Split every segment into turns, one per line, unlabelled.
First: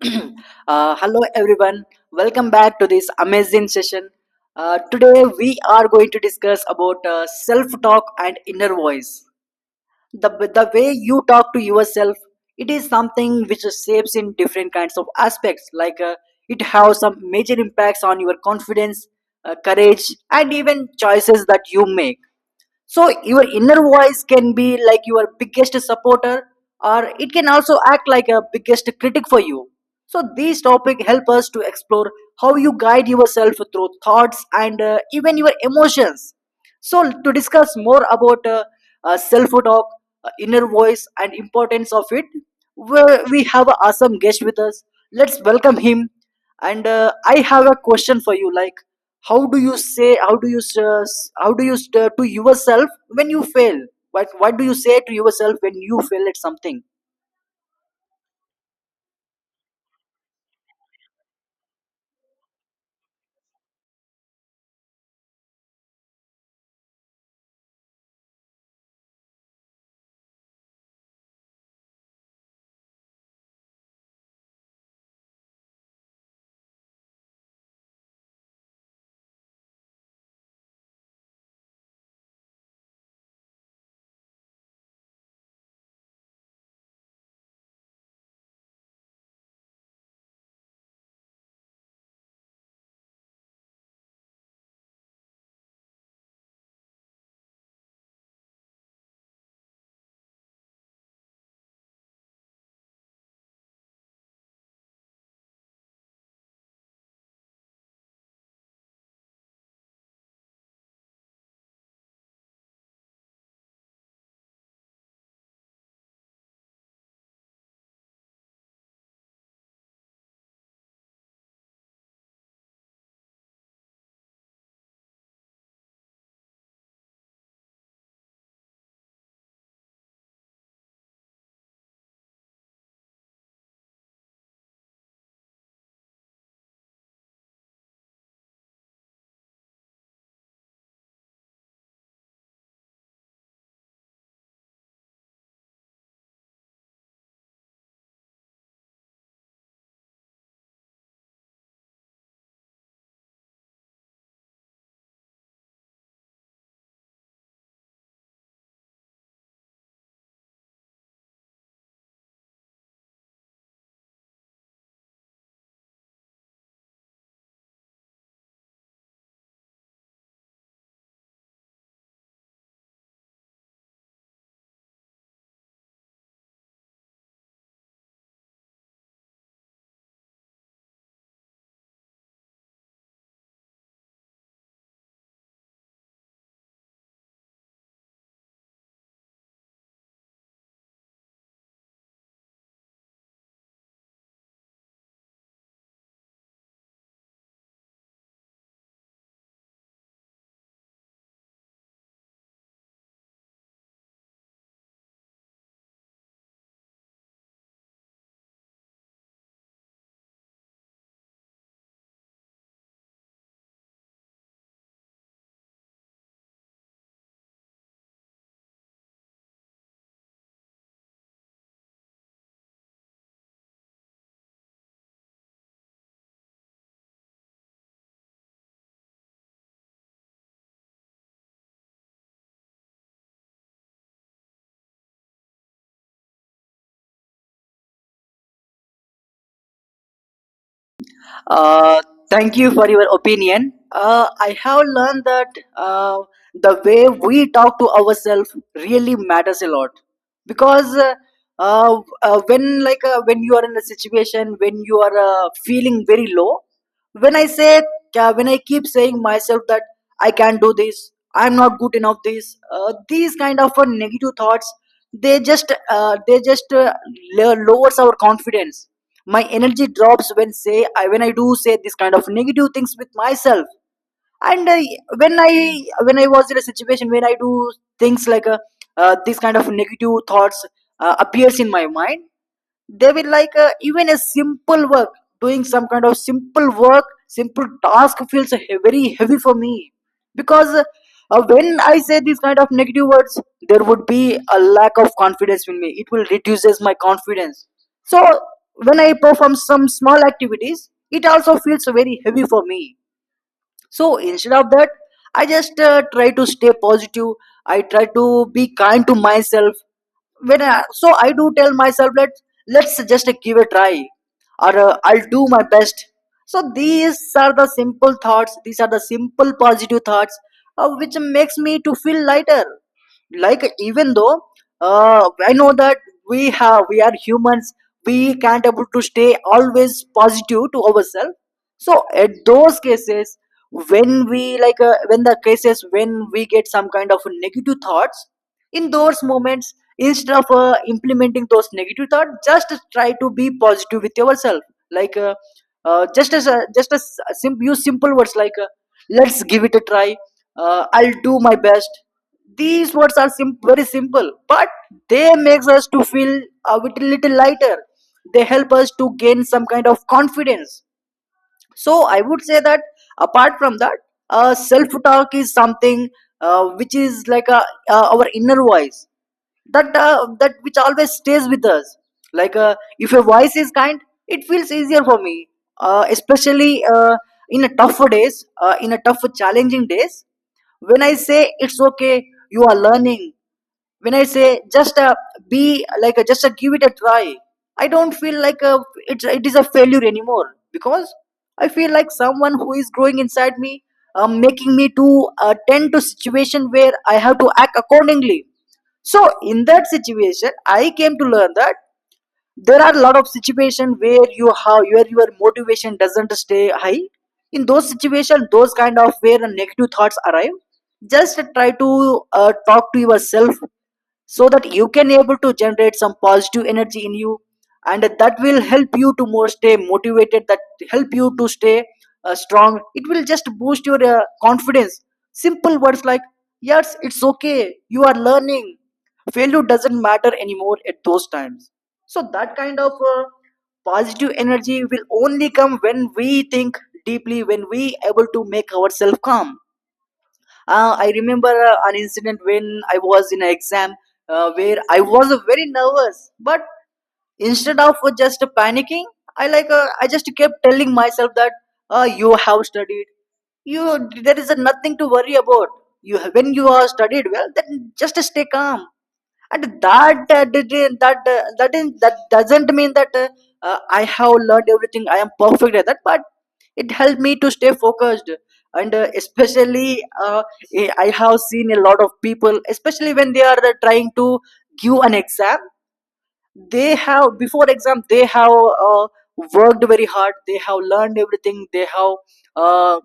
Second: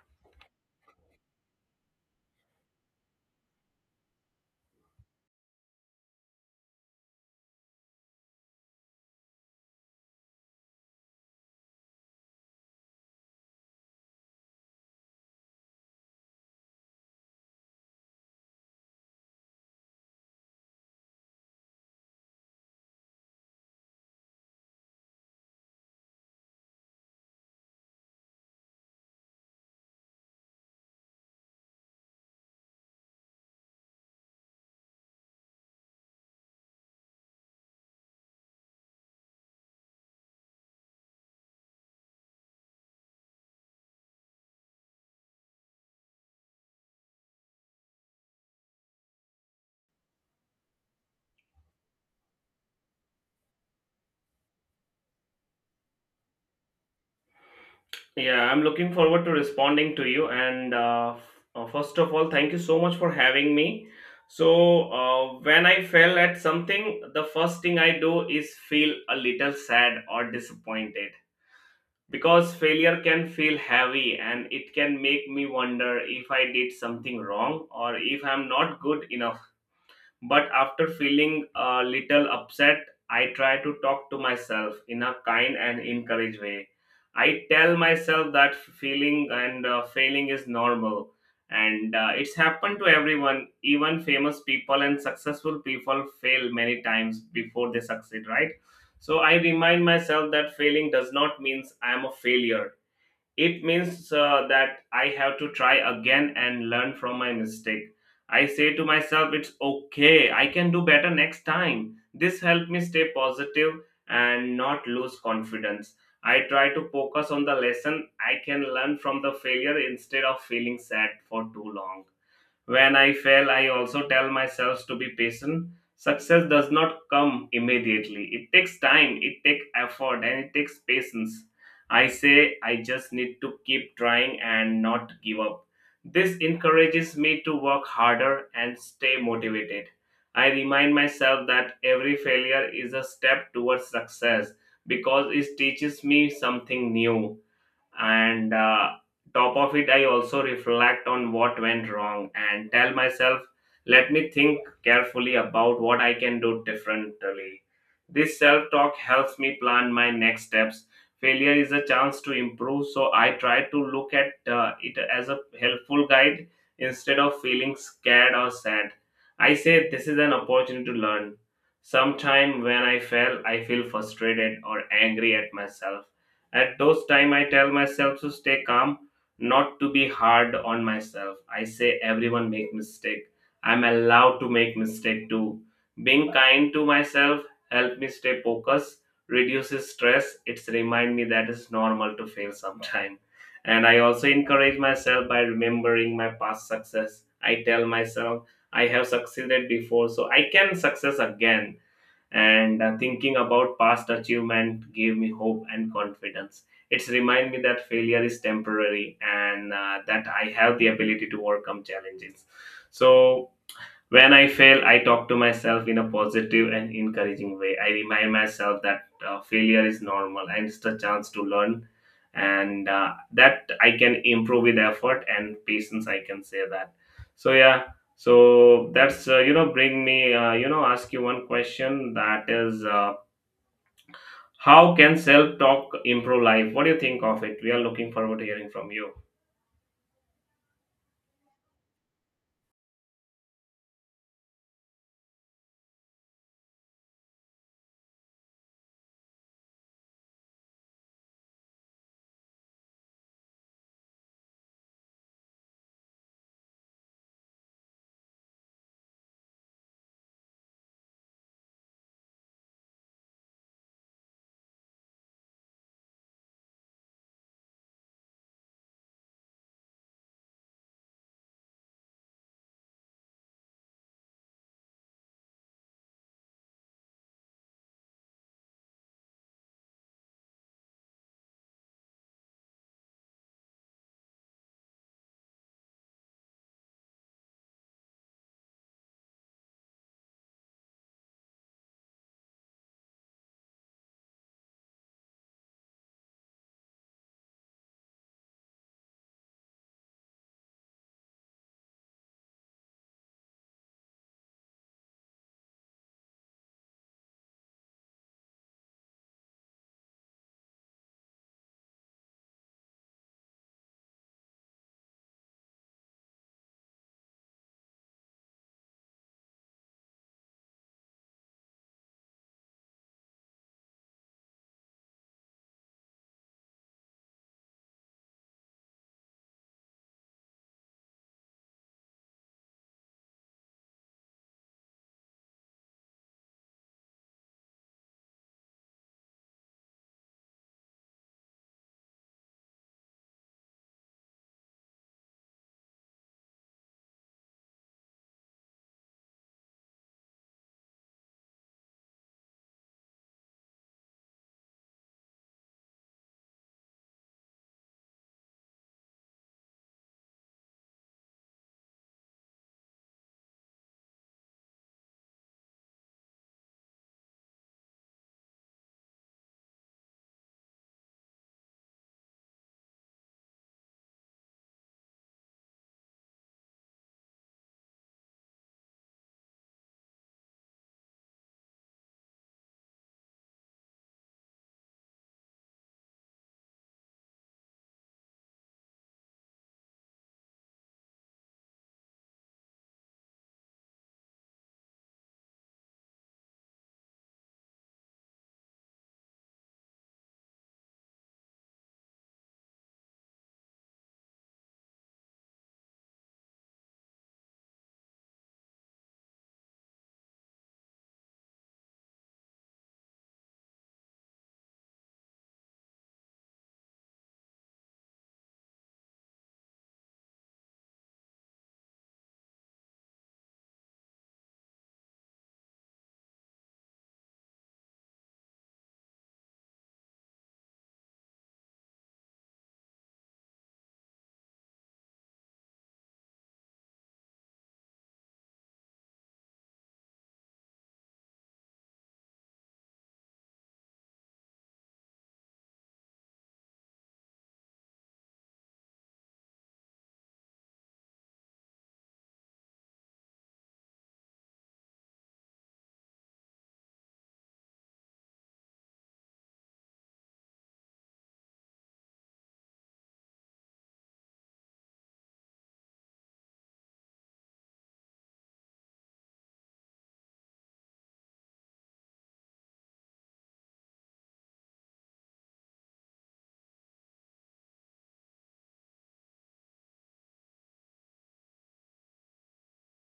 Hello everyone, welcome back to this amazing session. Today we are going to discuss about self talk and inner voice. the, the way you talk to yourself, it is something which shapes in different kinds of aspects, like it has some major impacts on your confidence, courage, and even choices that you make. So your inner voice can be like your biggest supporter, or it can also act like a biggest critic for you. So these topic help us to explore how you guide yourself through thoughts and even your emotions. So to discuss more about self talk, inner voice and importance of it, we we have an awesome guest with us. Let's welcome him. And I have a question for you, like how do you s- to yourself when you fail what do you say to yourself when you fail at something?
Yeah, I'm looking forward to responding to you. And first of all, thank you so much for having me. So, when I fail at something, the first thing I do is feel a little sad or disappointed, because failure can feel heavy and it can make me wonder if I did something wrong or if I'm not good enough. But after feeling a little upset, I try to talk to myself in a kind and encouraged way. I tell myself that feeling and failing is normal. And it's happened to everyone. Even famous people and successful people fail many times before they succeed, right? So I remind myself that failing does not means I am a failure, it means that I have to try again and learn from my mistake. I say to myself, it's okay, I can do better next time. This helped me stay positive and not lose confidence. I try to focus on the lesson I can learn from the failure instead of feeling sad for too long. When I fail, I also tell myself to be patient. Success does not come immediately. It takes time, it takes effort, and it takes patience. I say I just need to keep trying and not give up. This encourages me to work harder and stay motivated. I remind myself that every failure is a step towards success, because it teaches me something new. And top of it, I also reflect on what went wrong and tell myself, let me think carefully about what I can do differently. This self talk helps me plan my next steps. Failure is a chance to improve, so I try to look at it as a helpful guide instead of feeling scared or sad. I say this is an opportunity to learn. Sometime when I fail, I feel frustrated or angry at myself. At those time, I tell myself to stay calm, not to be hard on myself. I say everyone make mistake. I'm allowed to make mistake too. Being kind to myself help me stay focused, reduces stress. It's remind me that it's normal to fail sometime. And I also encourage myself by remembering my past success. I tell myself I have succeeded before, so I can success again. And thinking about past achievement gave me hope and confidence. It's remind me that failure is temporary, and that I have the ability to overcome challenges. So when I fail, I talk to myself in a positive and encouraging way. I remind myself that failure is normal and it's a chance to learn, and that I can improve with effort and patience. I can say that. So yeah, so that's bring me ask you one question, that is how can self talk improve life? What do you think of it? We are looking forward to hearing from you.
Uh, Thank you for your opinion. I have learned that uh, the way we talk to ourselves really matters a lot. Because when, like, when you are in a situation, when you are feeling very low, when I say when I keep saying myself that I can't do this, I'm not good enough. This These kind of negative thoughts, they just uh, they just uh, lowers our confidence. My energy drops when I do say this kind of negative things with myself. And when I was in a situation, when I do things like, this kind of negative thoughts appears in my mind. They will, like, even a simple work, doing some kind of simple work, simple task feels very heavy for me. Because when I say these kind of negative words, there would be a lack of confidence in me, it will reduces my confidence. So when I perform some small activities, it also feels very heavy for me. So instead of that, I just try to stay positive. I try to be kind to myself. So I do tell myself, let's just give a try, or I'll do my best. So these are the simple thoughts. These are the simple positive thoughts, which makes me to feel lighter. Like even though I know that we are humans, we can't able to stay always positive to ourselves. So at those cases, when the cases, when we get some kind of negative thoughts, in those moments, instead of implementing those negative thoughts, just try to be positive with yourself. Like just as a, just as sim- use simple words like, let's give it a try, I'll do my best. These words are very simple, but they makes us to feel a little lighter. They help us to gain some kind of confidence. So I would say that, apart from that, self talk is something, which is like a, our inner voice, that which always stays with us. Like, if your voice is kind, it feels easier for me, especially in a tough challenging days. When I say, it's okay, you are learning. When I say, just be like just give it a try. I don't feel like it is a failure anymore, because I feel like someone who is growing inside me, making me to tend to situation where I have to act accordingly. So in that situation, I came to learn that there are a lot of situations, where your motivation doesn't stay high. In those situations, those kind of where negative thoughts arrive, just try to talk to yourself, so that you can able to generate some positive energy in you, and that will help you to more stay motivated, that help you to stay strong, it will just boost your confidence. Simple words like, yes, it's okay, you are learning. Failure doesn't matter anymore at those times. So that kind of positive energy will only come when we think deeply, when we able to make ourselves calm. I remember an incident when I was in an exam, where I was very nervous, but instead of just panicking, I just kept telling myself that, you have studied, you there is nothing to worry about, when you are studied well, then just stay calm. And that didn't that that, is, that doesn't mean that I have learned everything, I am perfect at that, but it helped me to stay focused. And especially, I have seen a lot of people, especially when they are trying to give an exam. They have Before exam, they have uh, worked very hard, they have learned everything, uh,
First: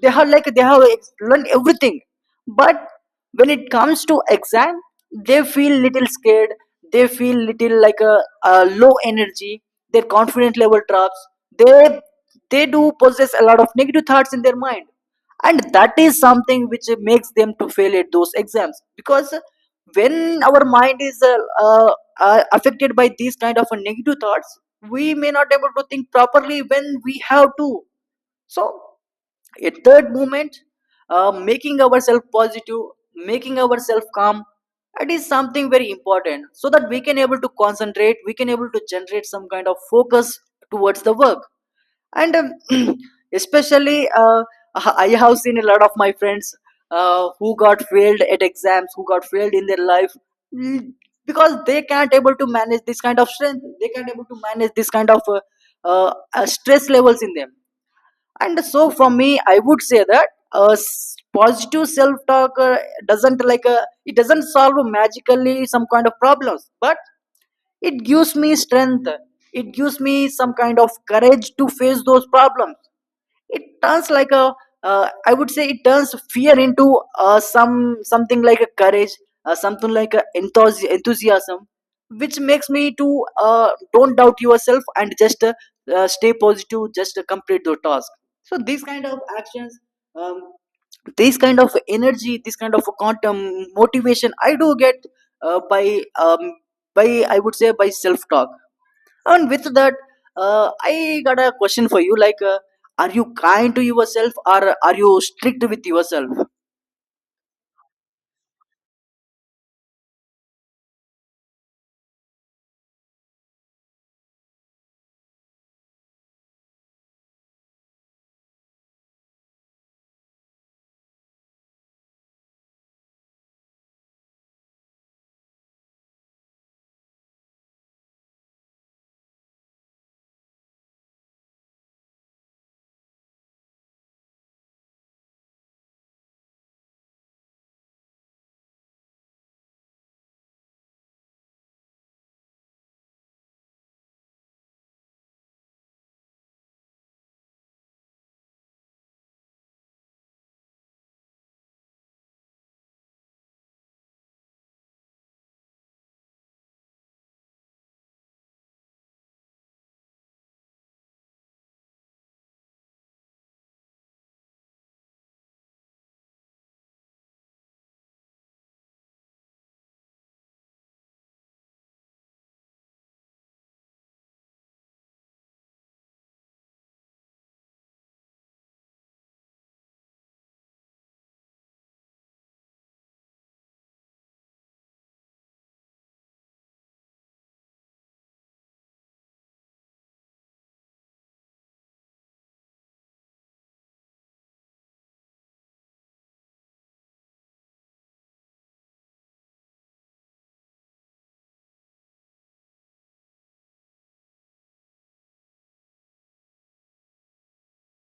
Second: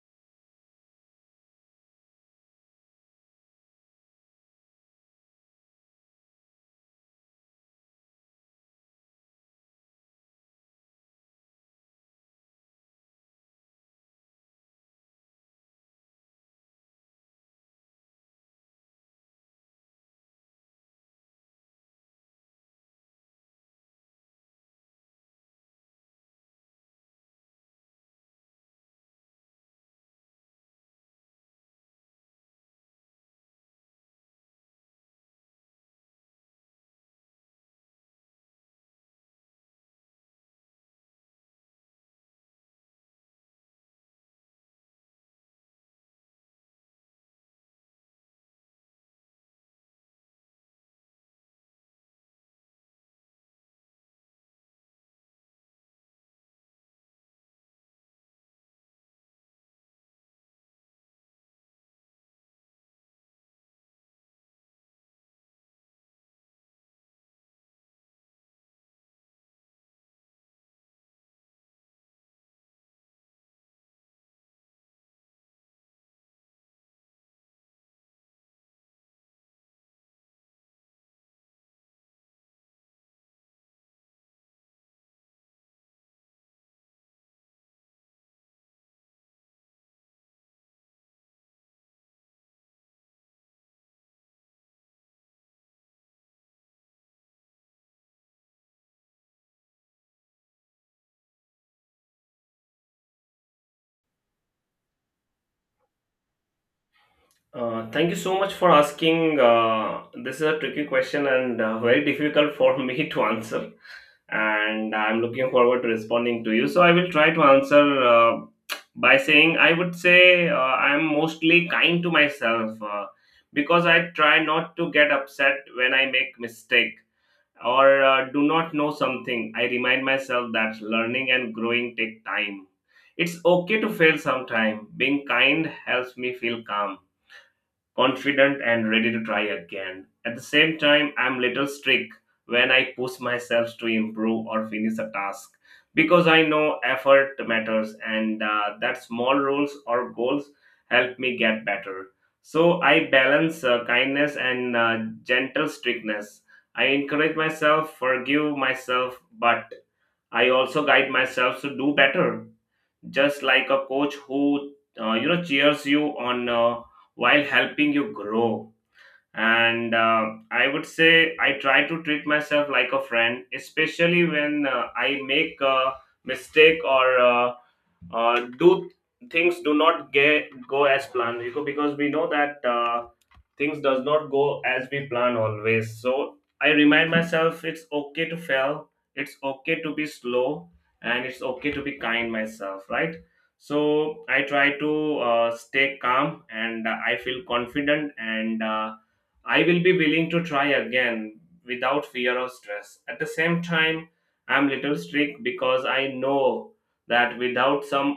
they have like they have ex- learned everything. But when it comes to exam, they feel little scared, they feel little like a low energy, their confidence level drops. They they do possess a lot of negative thoughts in their mind, and that is something which makes them to fail at those exams, because when our mind is uh, affected by these kind of negative thoughts, we may not able to think properly when we have to. So a third movement, making ourselves positive, making ourselves calm, that is something very important, so that we can able to concentrate, we can able to generate some kind of focus towards the work. And especially, I have seen a lot of my friends who got failed at exams, who got failed in their life mm, because they can't able to manage this kind of strength, they can't able to manage this kind of stress levels in them. And so from me, I would say that positive self talk doesn't like it doesn't solve magically some kind of problems, but it gives me strength, it gives me some kind of courage to face those problems. It turns like a I would say it turns fear into something like a courage, something like a enthusiasm, which makes me to don't doubt yourself and just stay positive, just complete the task. So these kind of actions, um, these kind of energy, this kind of quantum motivation I do get by, um, by, I would say, by self talk. And with that, I got a question for you. Like, are you kind to yourself, or are you strict with yourself?
Thank you so much for asking. This is a tricky question, and very difficult for me to answer. And I'm looking forward to responding to you. So I will try to answer, by saying I would say I'm mostly kind to myself, because I try not to get upset when I make mistake or do not know something. I remind myself that learning and growing take time. It's okay to fail sometime. Being kind helps me feel calm, confident and ready to try again. At the same time, I'm little strict when I push myself to improve or finish a task, because I know effort matters, and that small rules or goals help me get better. So I balance kindness and gentle strictness. I encourage myself, forgive myself, but I also guide myself to do better, just like a coach who cheers you on, while helping you grow. And I would say I try to treat myself like a friend, especially when I make a mistake, or do things do not get go as planned, because we know that things does not go as we plan always, so I remind myself it's okay to fail, it's okay to be slow, and it's okay to be kind myself, right? So I try to stay calm, and I feel confident, and I will be willing to try again without fear or stress. At the same time, I'm little strict because I know that without some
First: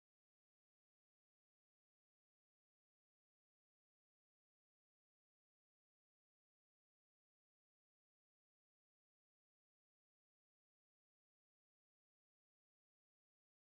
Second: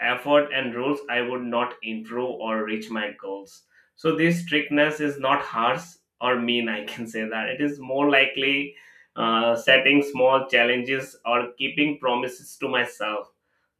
effort and rules, I would not improve or reach my goals. So this strictness is not harsh or mean, I can say that. It is more likely setting small challenges or keeping promises to myself,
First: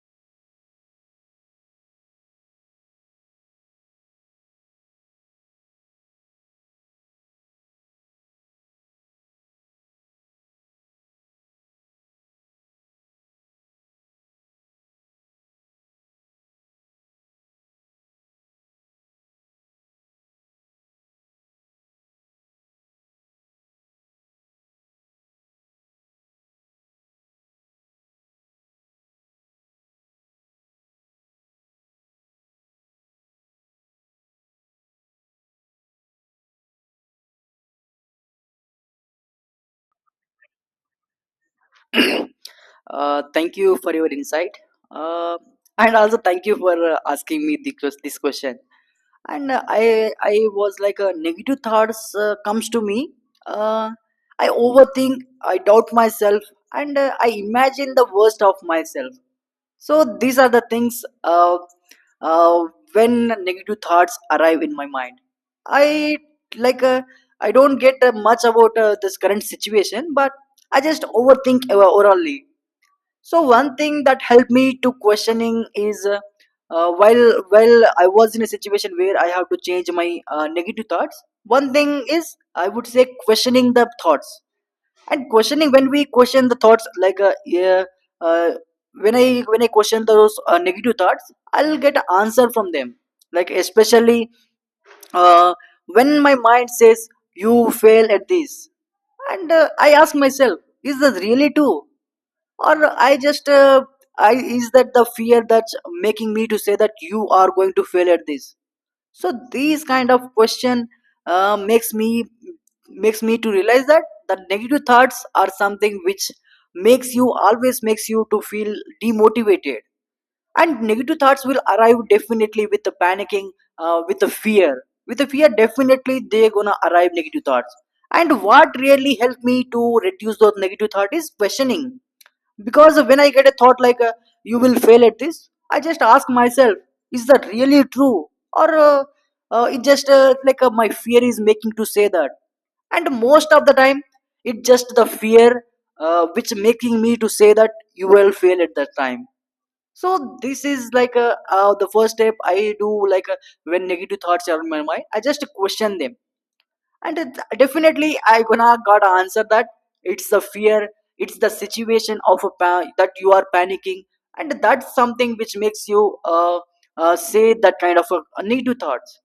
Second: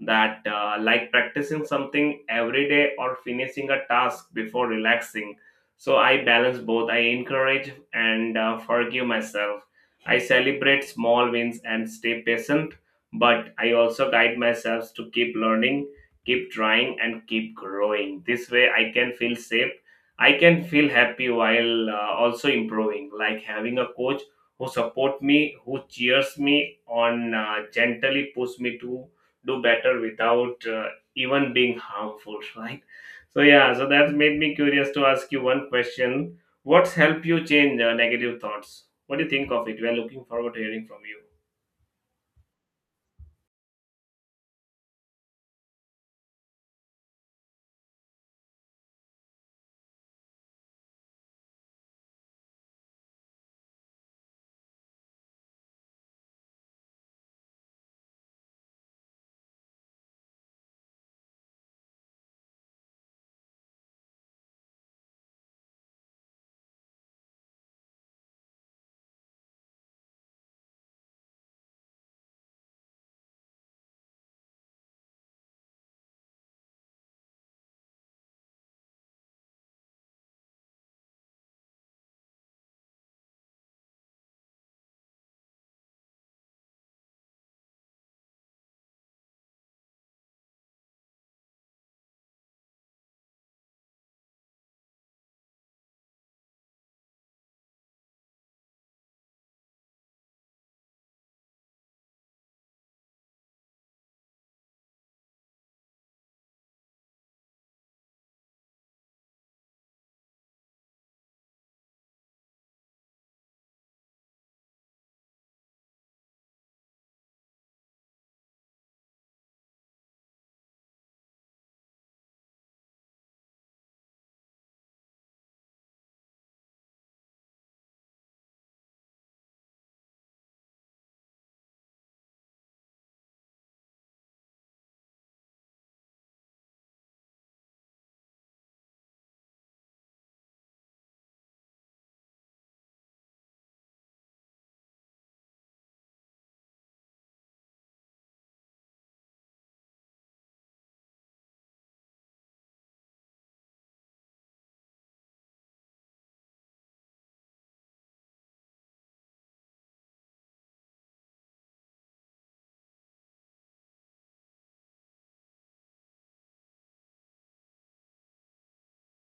that like practicing something every day or finishing a task before relaxing. So I balance both. I encourage and forgive myself. I celebrate small wins and stay patient, but I also guide myself to keep learning, keep trying, and keep growing. This way I can feel safe, I can feel happy while also improving, like having a coach who support me, who cheers me on, gently push me to do better without even being harmful, right? So yeah, so that's made me curious to ask you one question. What's helped you change negative thoughts? What do you think of it? We are looking forward to hearing from you.
Thank you for your insight. Uh, and also thank you for asking me this question. And I was like, negative thoughts comes to me. Uh, I overthink, I doubt myself, and I imagine the worst of myself. So these are the things uh, when negative thoughts arrive in my mind. I like uh, I don't get much about this current situation, but I just overthink orally. So one thing that helped me to questioning is while I was in a situation where I have to change my negative thoughts. One thing is I would say questioning the thoughts and questioning when we question the thoughts uh, when I question those negative thoughts I'll get an answer from them, like especially uh, when my mind says you fail at this. And I ask myself, is this really true, or I just I is that the fear that's making me to say that you are going to fail at this? So these kind of question makes me, makes me to realize that the negative thoughts are something which makes you, always makes you to feel demotivated. And negative thoughts will arrive, definitely, with the panicking, with the fear, with the fear, definitely they're gonna arrive, negative thoughts. And what really helped me to reduce those negative thoughts is questioning, because when I get a thought like you will fail at this, I just ask myself, is that really true, or it just my fear is making to say that. And most of the time it just the fear which making me to say that you will fail at that time. So this is like the first step I do, like when negative thoughts are in my mind I just question them. And definitely I gonna gotta answer that it's the fear, it's the situation of that you are panicking, and that's something which makes you say that kind of a negative thoughts.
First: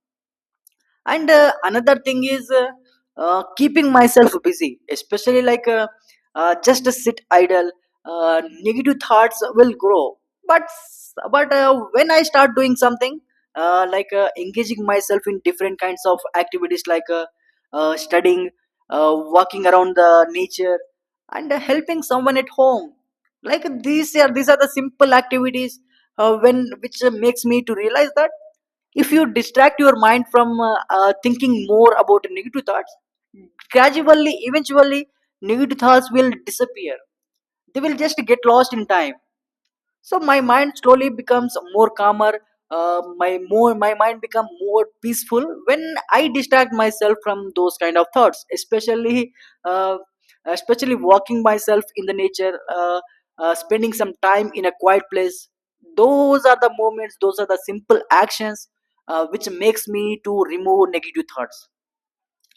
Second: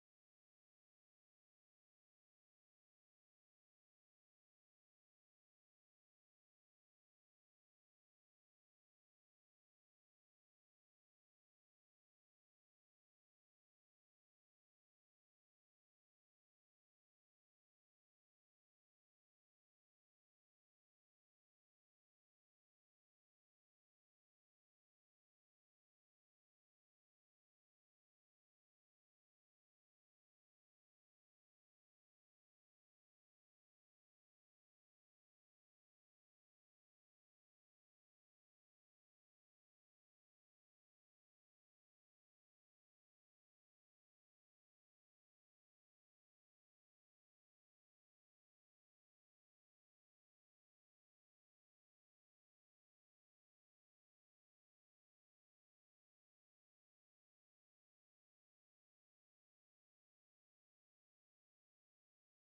And another thing is keeping myself busy, especially like just sit idle, negative thoughts will grow. But when I start doing something, like engaging myself in different kinds of activities, like studying, walking around the nature, and helping someone at home. These are these are the simple activities when which makes me to realize that if you distract your mind from thinking more about negative thoughts, gradually, eventually negative thoughts will disappear. They will just get lost in time. So my mind slowly becomes more calmer. My mind become more peaceful when I distract myself from those kind of thoughts, especially uh, especially walking myself in the nature, spending some time in a quiet place. Those are the moments, those are the simple actions which makes me to remove negative thoughts.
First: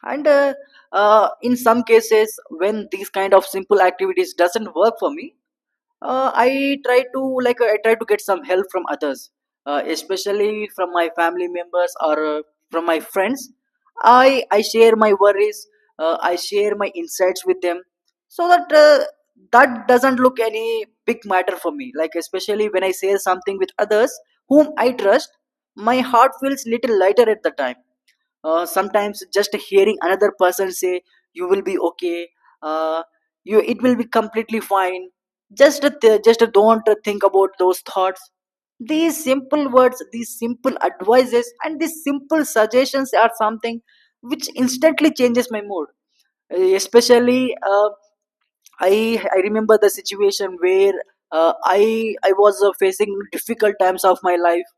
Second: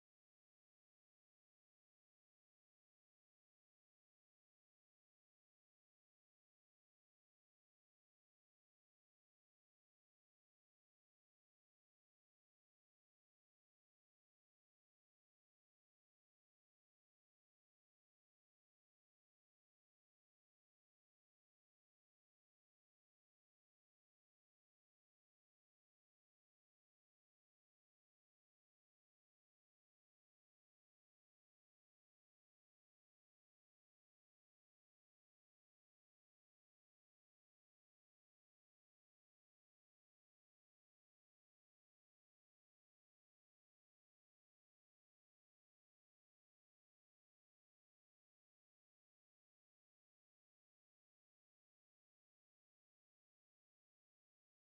And in some cases, when these kind of simple activities doesn't work for me, I try to, I try to get some help from others, especially from my family members, or from my friends. I share my worries. I share my insights with them, so that that doesn't look any big matter for me. Like, especially when I share something with others whom I trust, my heart feels little lighter at the time. Sometimes just hearing another person say, you will be okay, uh, you, it will be completely fine, just don't think about those thoughts. These simple words, these simple advices and these simple suggestions are something which instantly changes my mood. Especially uh, i I remember the situation where uh, i I was facing difficult times of my life.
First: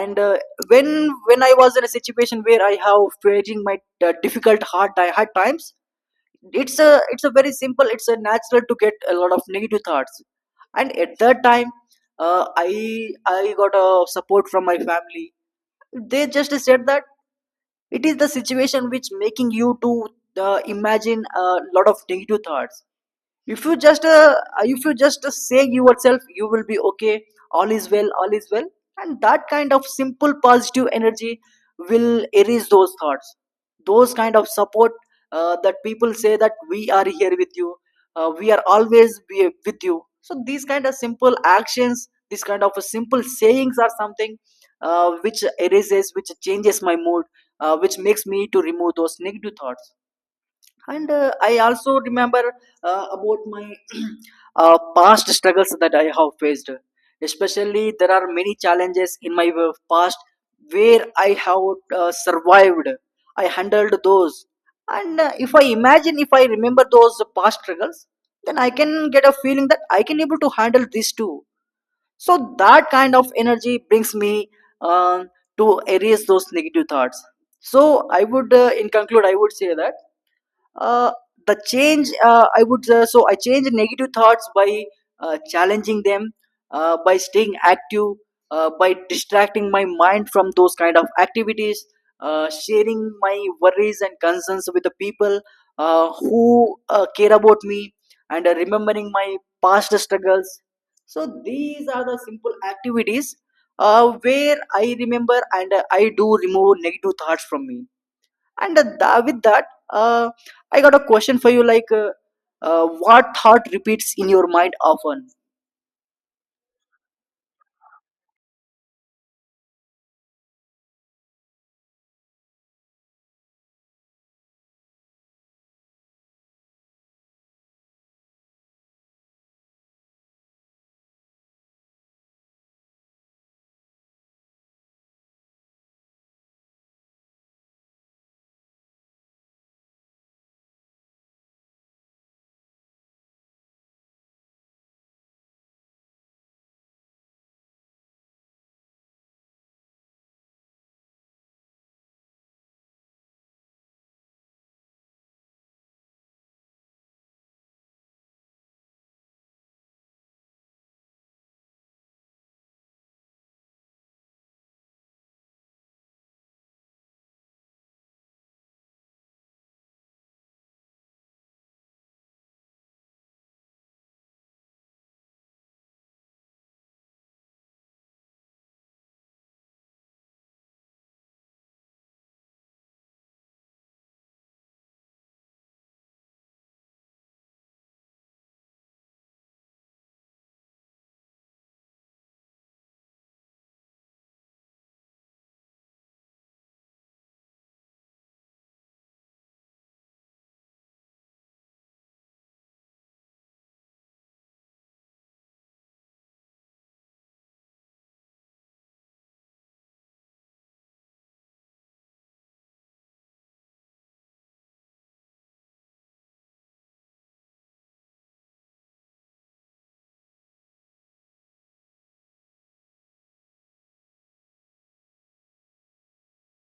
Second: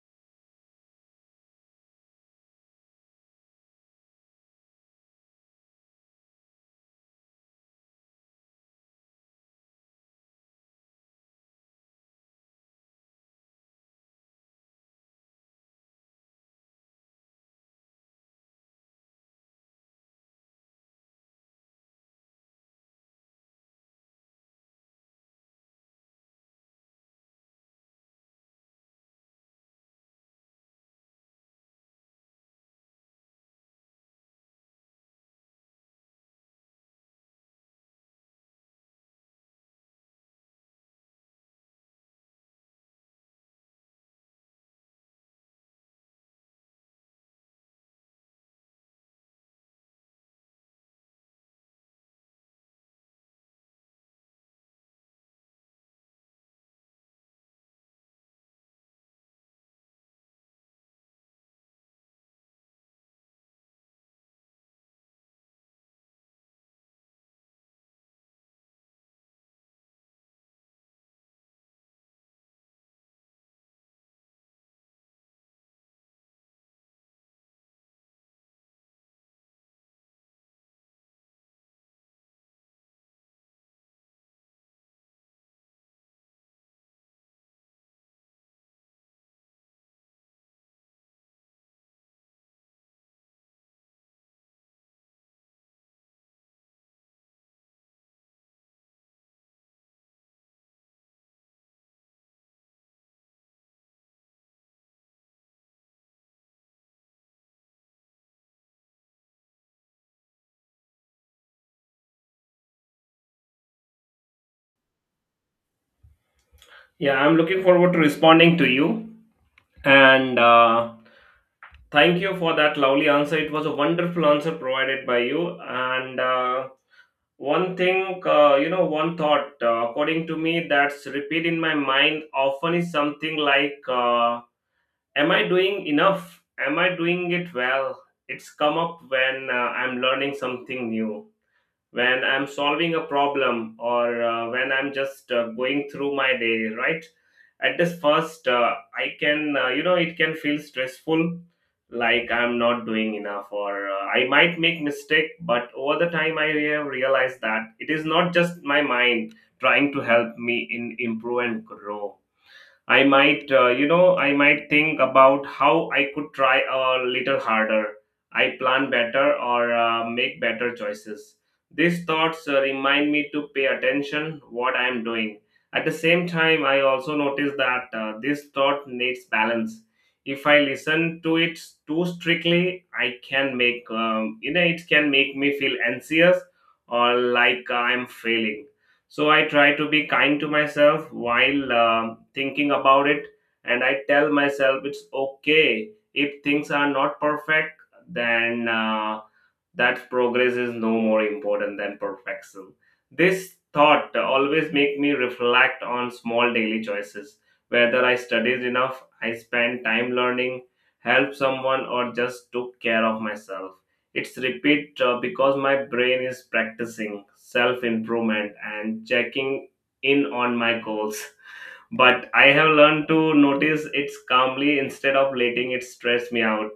And when when I was in a situation where I have facing my difficult, hard times, it's a, it's a very simple, it's a natural to get a lot of negative thoughts. And at that time, I got a support from my family. They just said that it is the situation which making you to imagine a lot of negative thoughts. If you just if you just say yourself you will be okay, all is well, all is well, and that kind of simple positive energy will erase those thoughts. Those kind of support, that people say that we are here with you, we are always with you. So these kind of simple actions, these kind of simple sayings are something which erases, which changes my mood, which makes me to remove those negative thoughts. And I also remember about my past struggles that I have faced. Especially, there are many challenges in my past where I have survived, I handled those. And if I imagine, if I remember those past struggles, then I can get a feeling that I can able to handle this too. So that kind of energy brings me um to erase those negative thoughts. So I would in conclude, I would say that uh, the change I would so I change negative thoughts by challenging them, by staying active, by distracting my mind from those kind of activities, sharing my worries and concerns with the people who care about me, and remembering my past struggles. So these are the simple activities where I remember, and I do remove negative thoughts from me. And with that, I got a question for you. Like, what thought repeats in your mind often?
Yeah, I'm looking forward to responding to you. And thank you for that lovely answer. It was a wonderful answer provided by you. And one thing, one thought, according to me, that's repeat in my mind often is something like, am I doing enough? Am I doing it well? It's come up when I'm learning something new, when I'm solving a problem, or when I'm just going through my day, right? At this first, I can, it can feel stressful, like I'm not doing enough, or I might make mistake. But over the time, I have realized that it is not just my mind trying to help me in improve and grow. I might think about how I could try a little harder. I plan better, or make better choices. These thoughts remind me to pay attention what I am doing. At the same time, I also notice that this thought needs balance. If I listen to it too strictly, I can make, it can make me feel anxious, or like I'm failing, so I try to be kind to myself while thinking about it, and I tell myself it's okay if things are not perfect. Then that progress is no more important than perfection. This thought always make me reflect on small daily choices, whether I studied enough, I spent time learning, helped someone, or just took care of myself. It's repeat because my brain is practicing self improvement and checking in on my goals. But I have learned to notice it calmly instead of letting it stress me out.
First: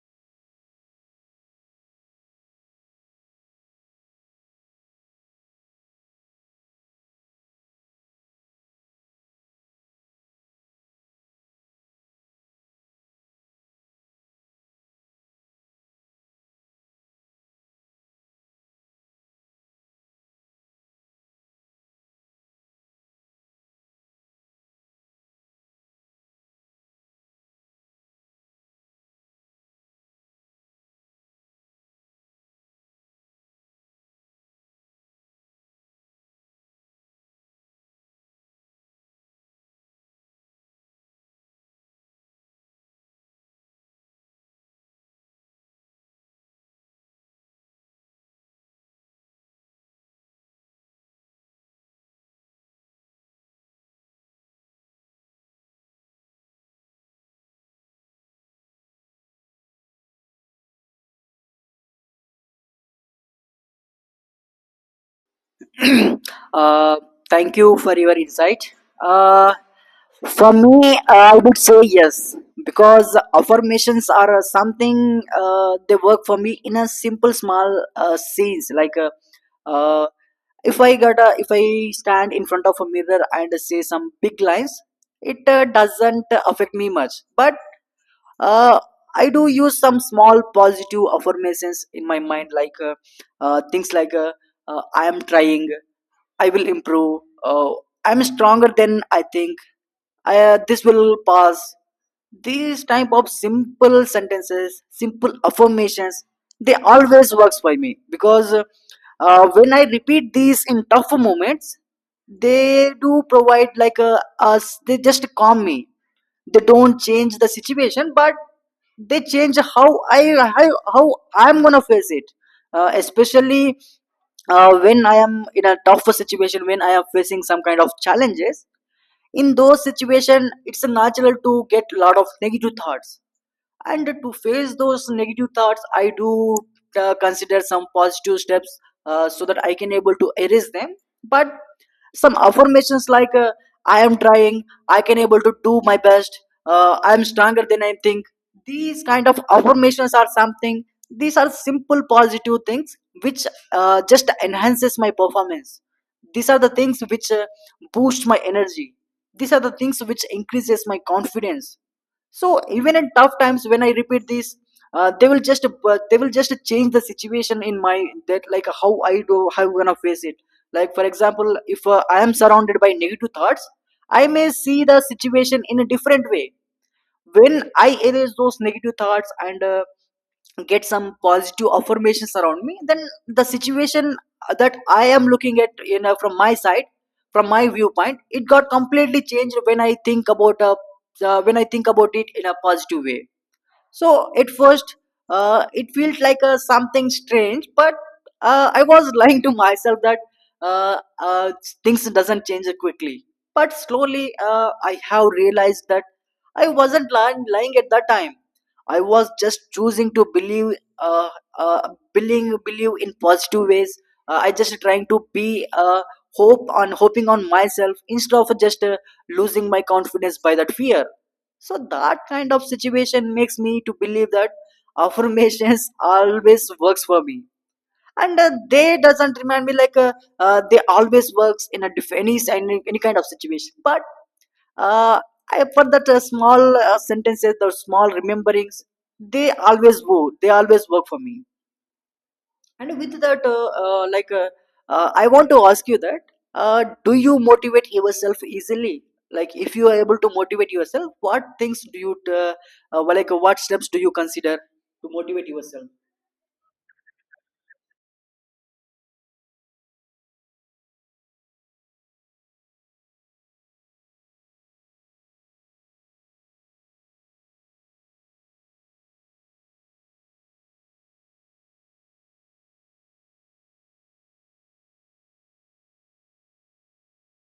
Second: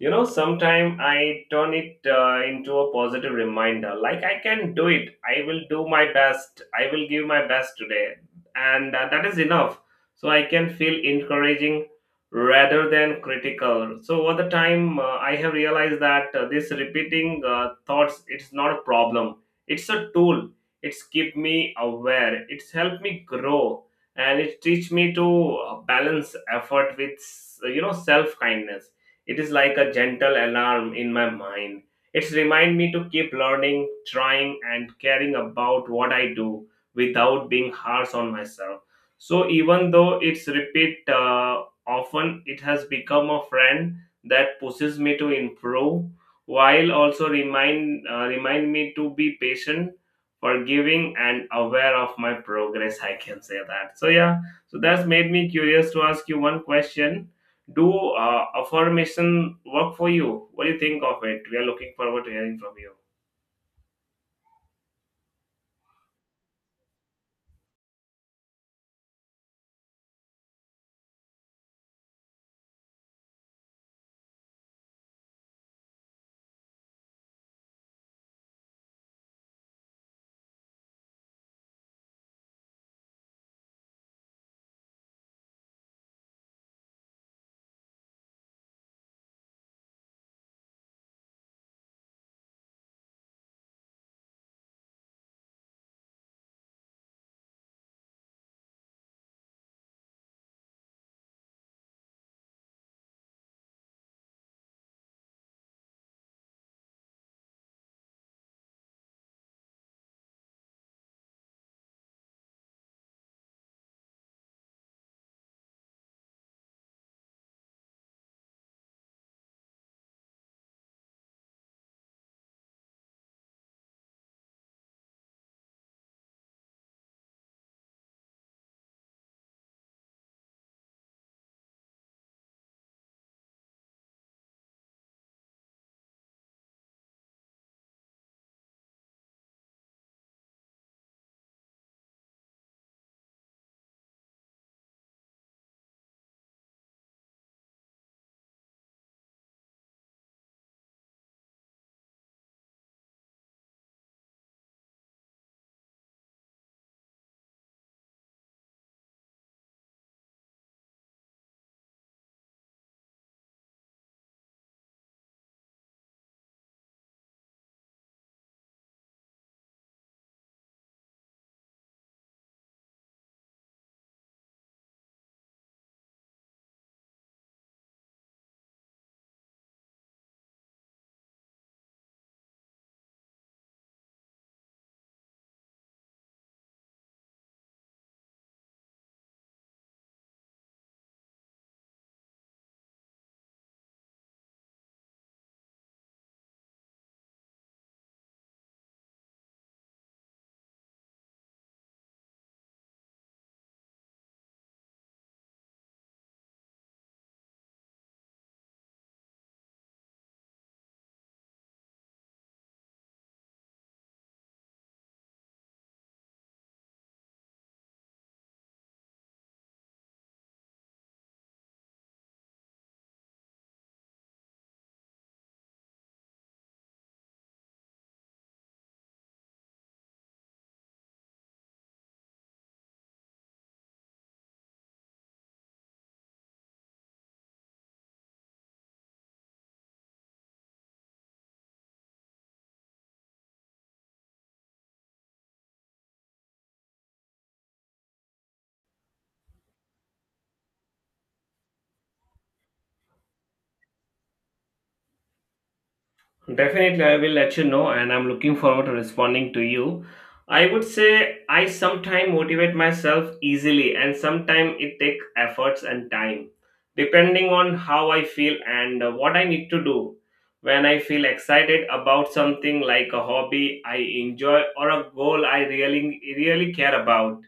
Sometimes I turn it into a positive reminder, like I can do it, I will do my best, I will give my best today, and that is enough. So I can feel encouraging rather than critical. So over the time, I have realized that this repeating thoughts, it's not a problem, it's a tool. It's keep me aware, it's helped me grow, and it teach me to balance effort with self kindness. It is like a gentle alarm in my mind. It's remind me to keep learning, trying, and caring about what I do without being harsh on myself. So even though it's repeat often, it has become a friend that pushes me to improve, while also remind me to be patient, forgiving, and aware of my progress. I can say that. So yeah, so that's made me curious to ask you one question. Do affirmation work for you? What do you think of it? We are looking forward to hearing from you.
Uh, thank you for your insight. Uh, for me, I would say yes, because affirmations are something, they work for me in a simple, small scenes. Like, uh, if I got a, if I stand in front of a mirror and say some big lines, it doesn't affect me much. But uh, I do use some small positive affirmations in my mind, like things like "I am trying," "I will improve," "I'm stronger than I think," I, "This will pass." These type of simple sentences, simple affirmations, they always works for me. Because when I repeat these in tough moments, they do provide like a us. They just calm me, they don't change the situation, but they change how I, how, how I'm gonna face it. Uh, especially when I am in a tougher situation, when I am facing some kind of challenges, in those situations it's natural to get a lot of negative thoughts. And to face those negative thoughts I do consider some positive steps, so that I can able to erase them. But some affirmations like I am trying, I can able to do my best, I am stronger than I think, these kind of affirmations are something, these are simple positive things which just enhances my performance. These are the things which boost my energy, these are the things which increases my confidence. So even in tough times when I repeat this, they will just change the situation in my that, like how I do, how I'm gonna face it. Like for example, if I am surrounded by negative thoughts, I may see the situation in a different way. When I erase those negative thoughts and get some positive affirmations around me, then the situation that I am looking at, you know, from my side, from my viewpoint, it got completely changed when I think about a when I think about it in a positive way. So at first, it felt like something strange, but I was lying to myself that uh, uh, things doesn't change quickly. But slowly, I have realized that I wasn't lying at that time. I was just choosing to believe, uh, believe in positive ways. I just trying to be hope on hoping on myself instead of just losing my confidence by that fear. So that kind of situation makes me to believe that affirmations always works for me. And they doesn't remind me like they always works in a any kind of situation. But uh, for that small sentences, the small rememberings, they always work, they always work for me. And with that, I want to ask you that, do you motivate yourself easily? Like, if you are able to motivate yourself, what things do you, like, what steps do you consider to motivate yourself?
Definitely, I will let you know, and I'm looking forward to responding to you. I would say I sometimes motivate myself easily, and sometimes it take efforts and time, depending on how I feel and what I need to do. When I feel excited about something like a hobby I enjoy or a goal I really really care about,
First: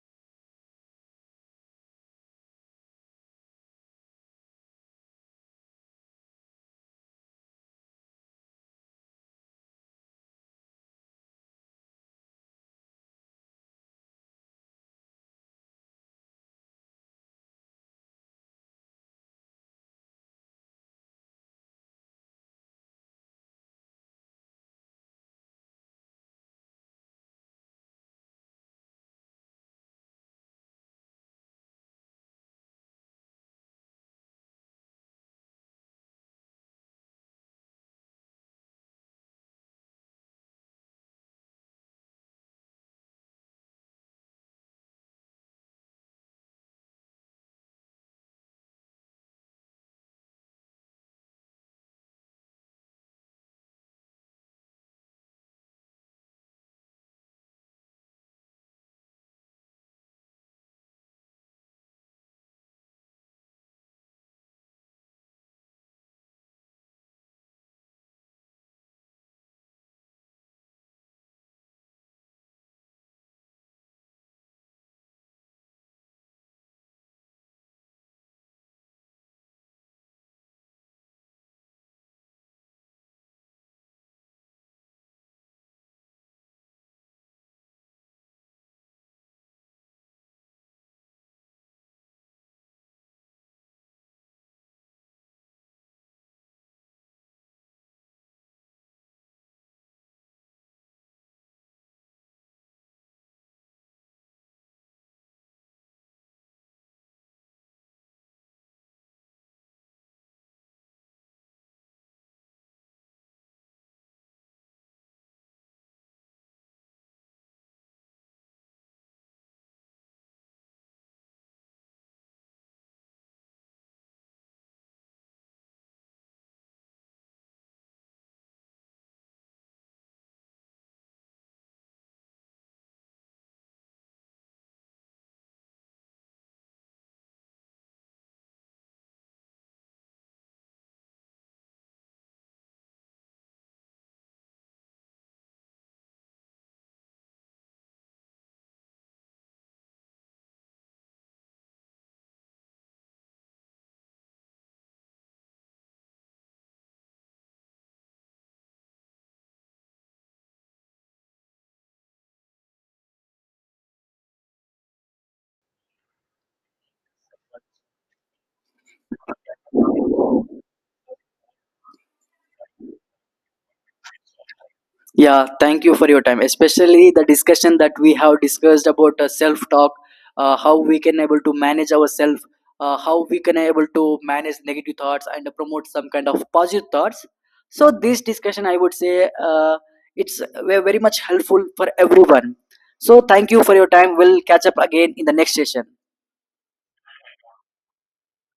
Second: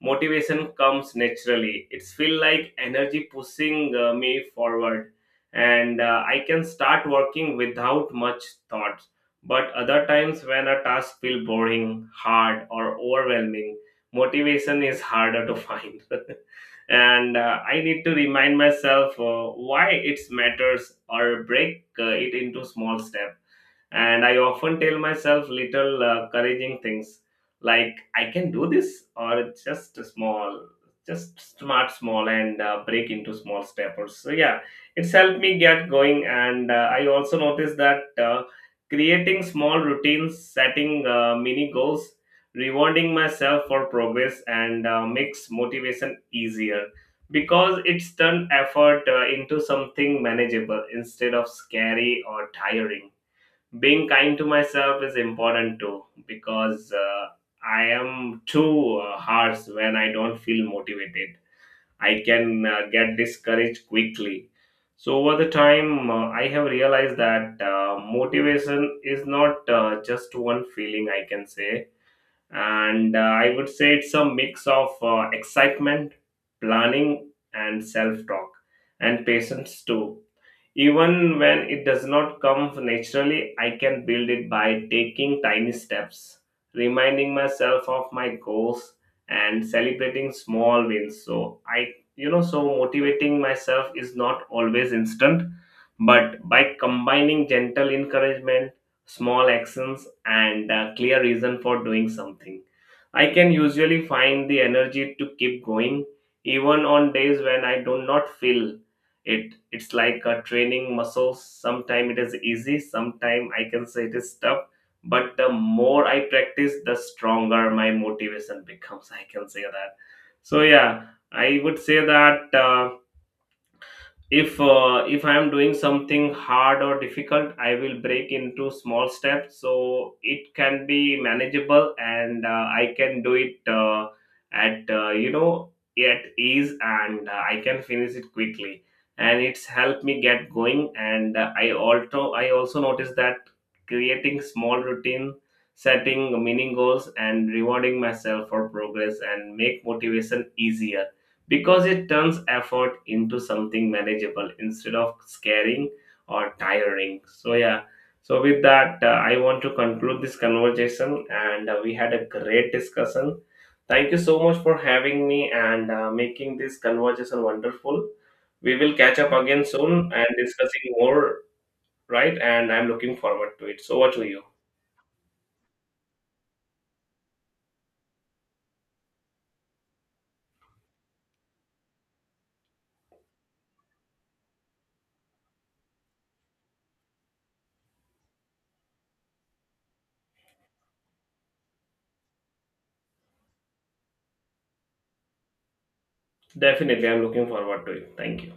motivation comes naturally. It's feel like energy pushing me forward, and I can start working without much thought. But other times, when a task feel boring, hard or overwhelming, motivation is harder to find. And I need to remind myself why it matters, or break it into small steps. And I often tell myself little encouraging things, like I can do this, or it's just a small, just smart small, and break into small steppers. So yeah, it's helped me get going. And I also noticed that creating small routines, setting mini goals, rewarding myself for progress, and makes motivation easier, because it's turned effort into something manageable instead of scary or tiring. Being kind to myself is important too, because I am too harsh. When I don't feel motivated, I can get discouraged quickly. So over the time, I have realized that motivation is not just one feeling, I can say. And I would say it's a mix of excitement, planning and self talk, and patience too. Even when it does not come naturally, I can build it by taking tiny steps, reminding myself of my goals and celebrating small wins. So I you know so motivating myself is not always instant, but by combining gentle encouragement, small actions and a clear reason for doing something, I can usually find the energy to keep going even on days when I do not feel it. It's like training muscles. Sometime it is easy, sometime I can say it is tough, but the more I practice, the stronger my motivation becomes, I can say that. So yeah, I would say that if I am doing something hard or difficult, I will break into small steps so it can be manageable, and I can do it at ease, and I can finish it quickly. And it's helped me get going. And I also noticed that creating small routine, setting meaning goals and rewarding myself for progress and make motivation easier, because it turns effort into something manageable instead of scaring or tiring. So, yeah, so with that, I want to conclude this conversation, and we had a great discussion. Thank you so much for having me and making this conversation wonderful. We will catch up again soon and discussing more, right? And I'm looking forward to it. So, what to you?
Yeah, thank you for your time. Especially the discussion that we have discussed about self-talk, how we can able to manage ourselves, how we can able to manage negative thoughts and promote some kind of positive thoughts. So this discussion, I would say, it's very much helpful for everyone. So thank you for your time. We'll catch up again in the next session.
Definitely, I'm looking forward to it. Thank you.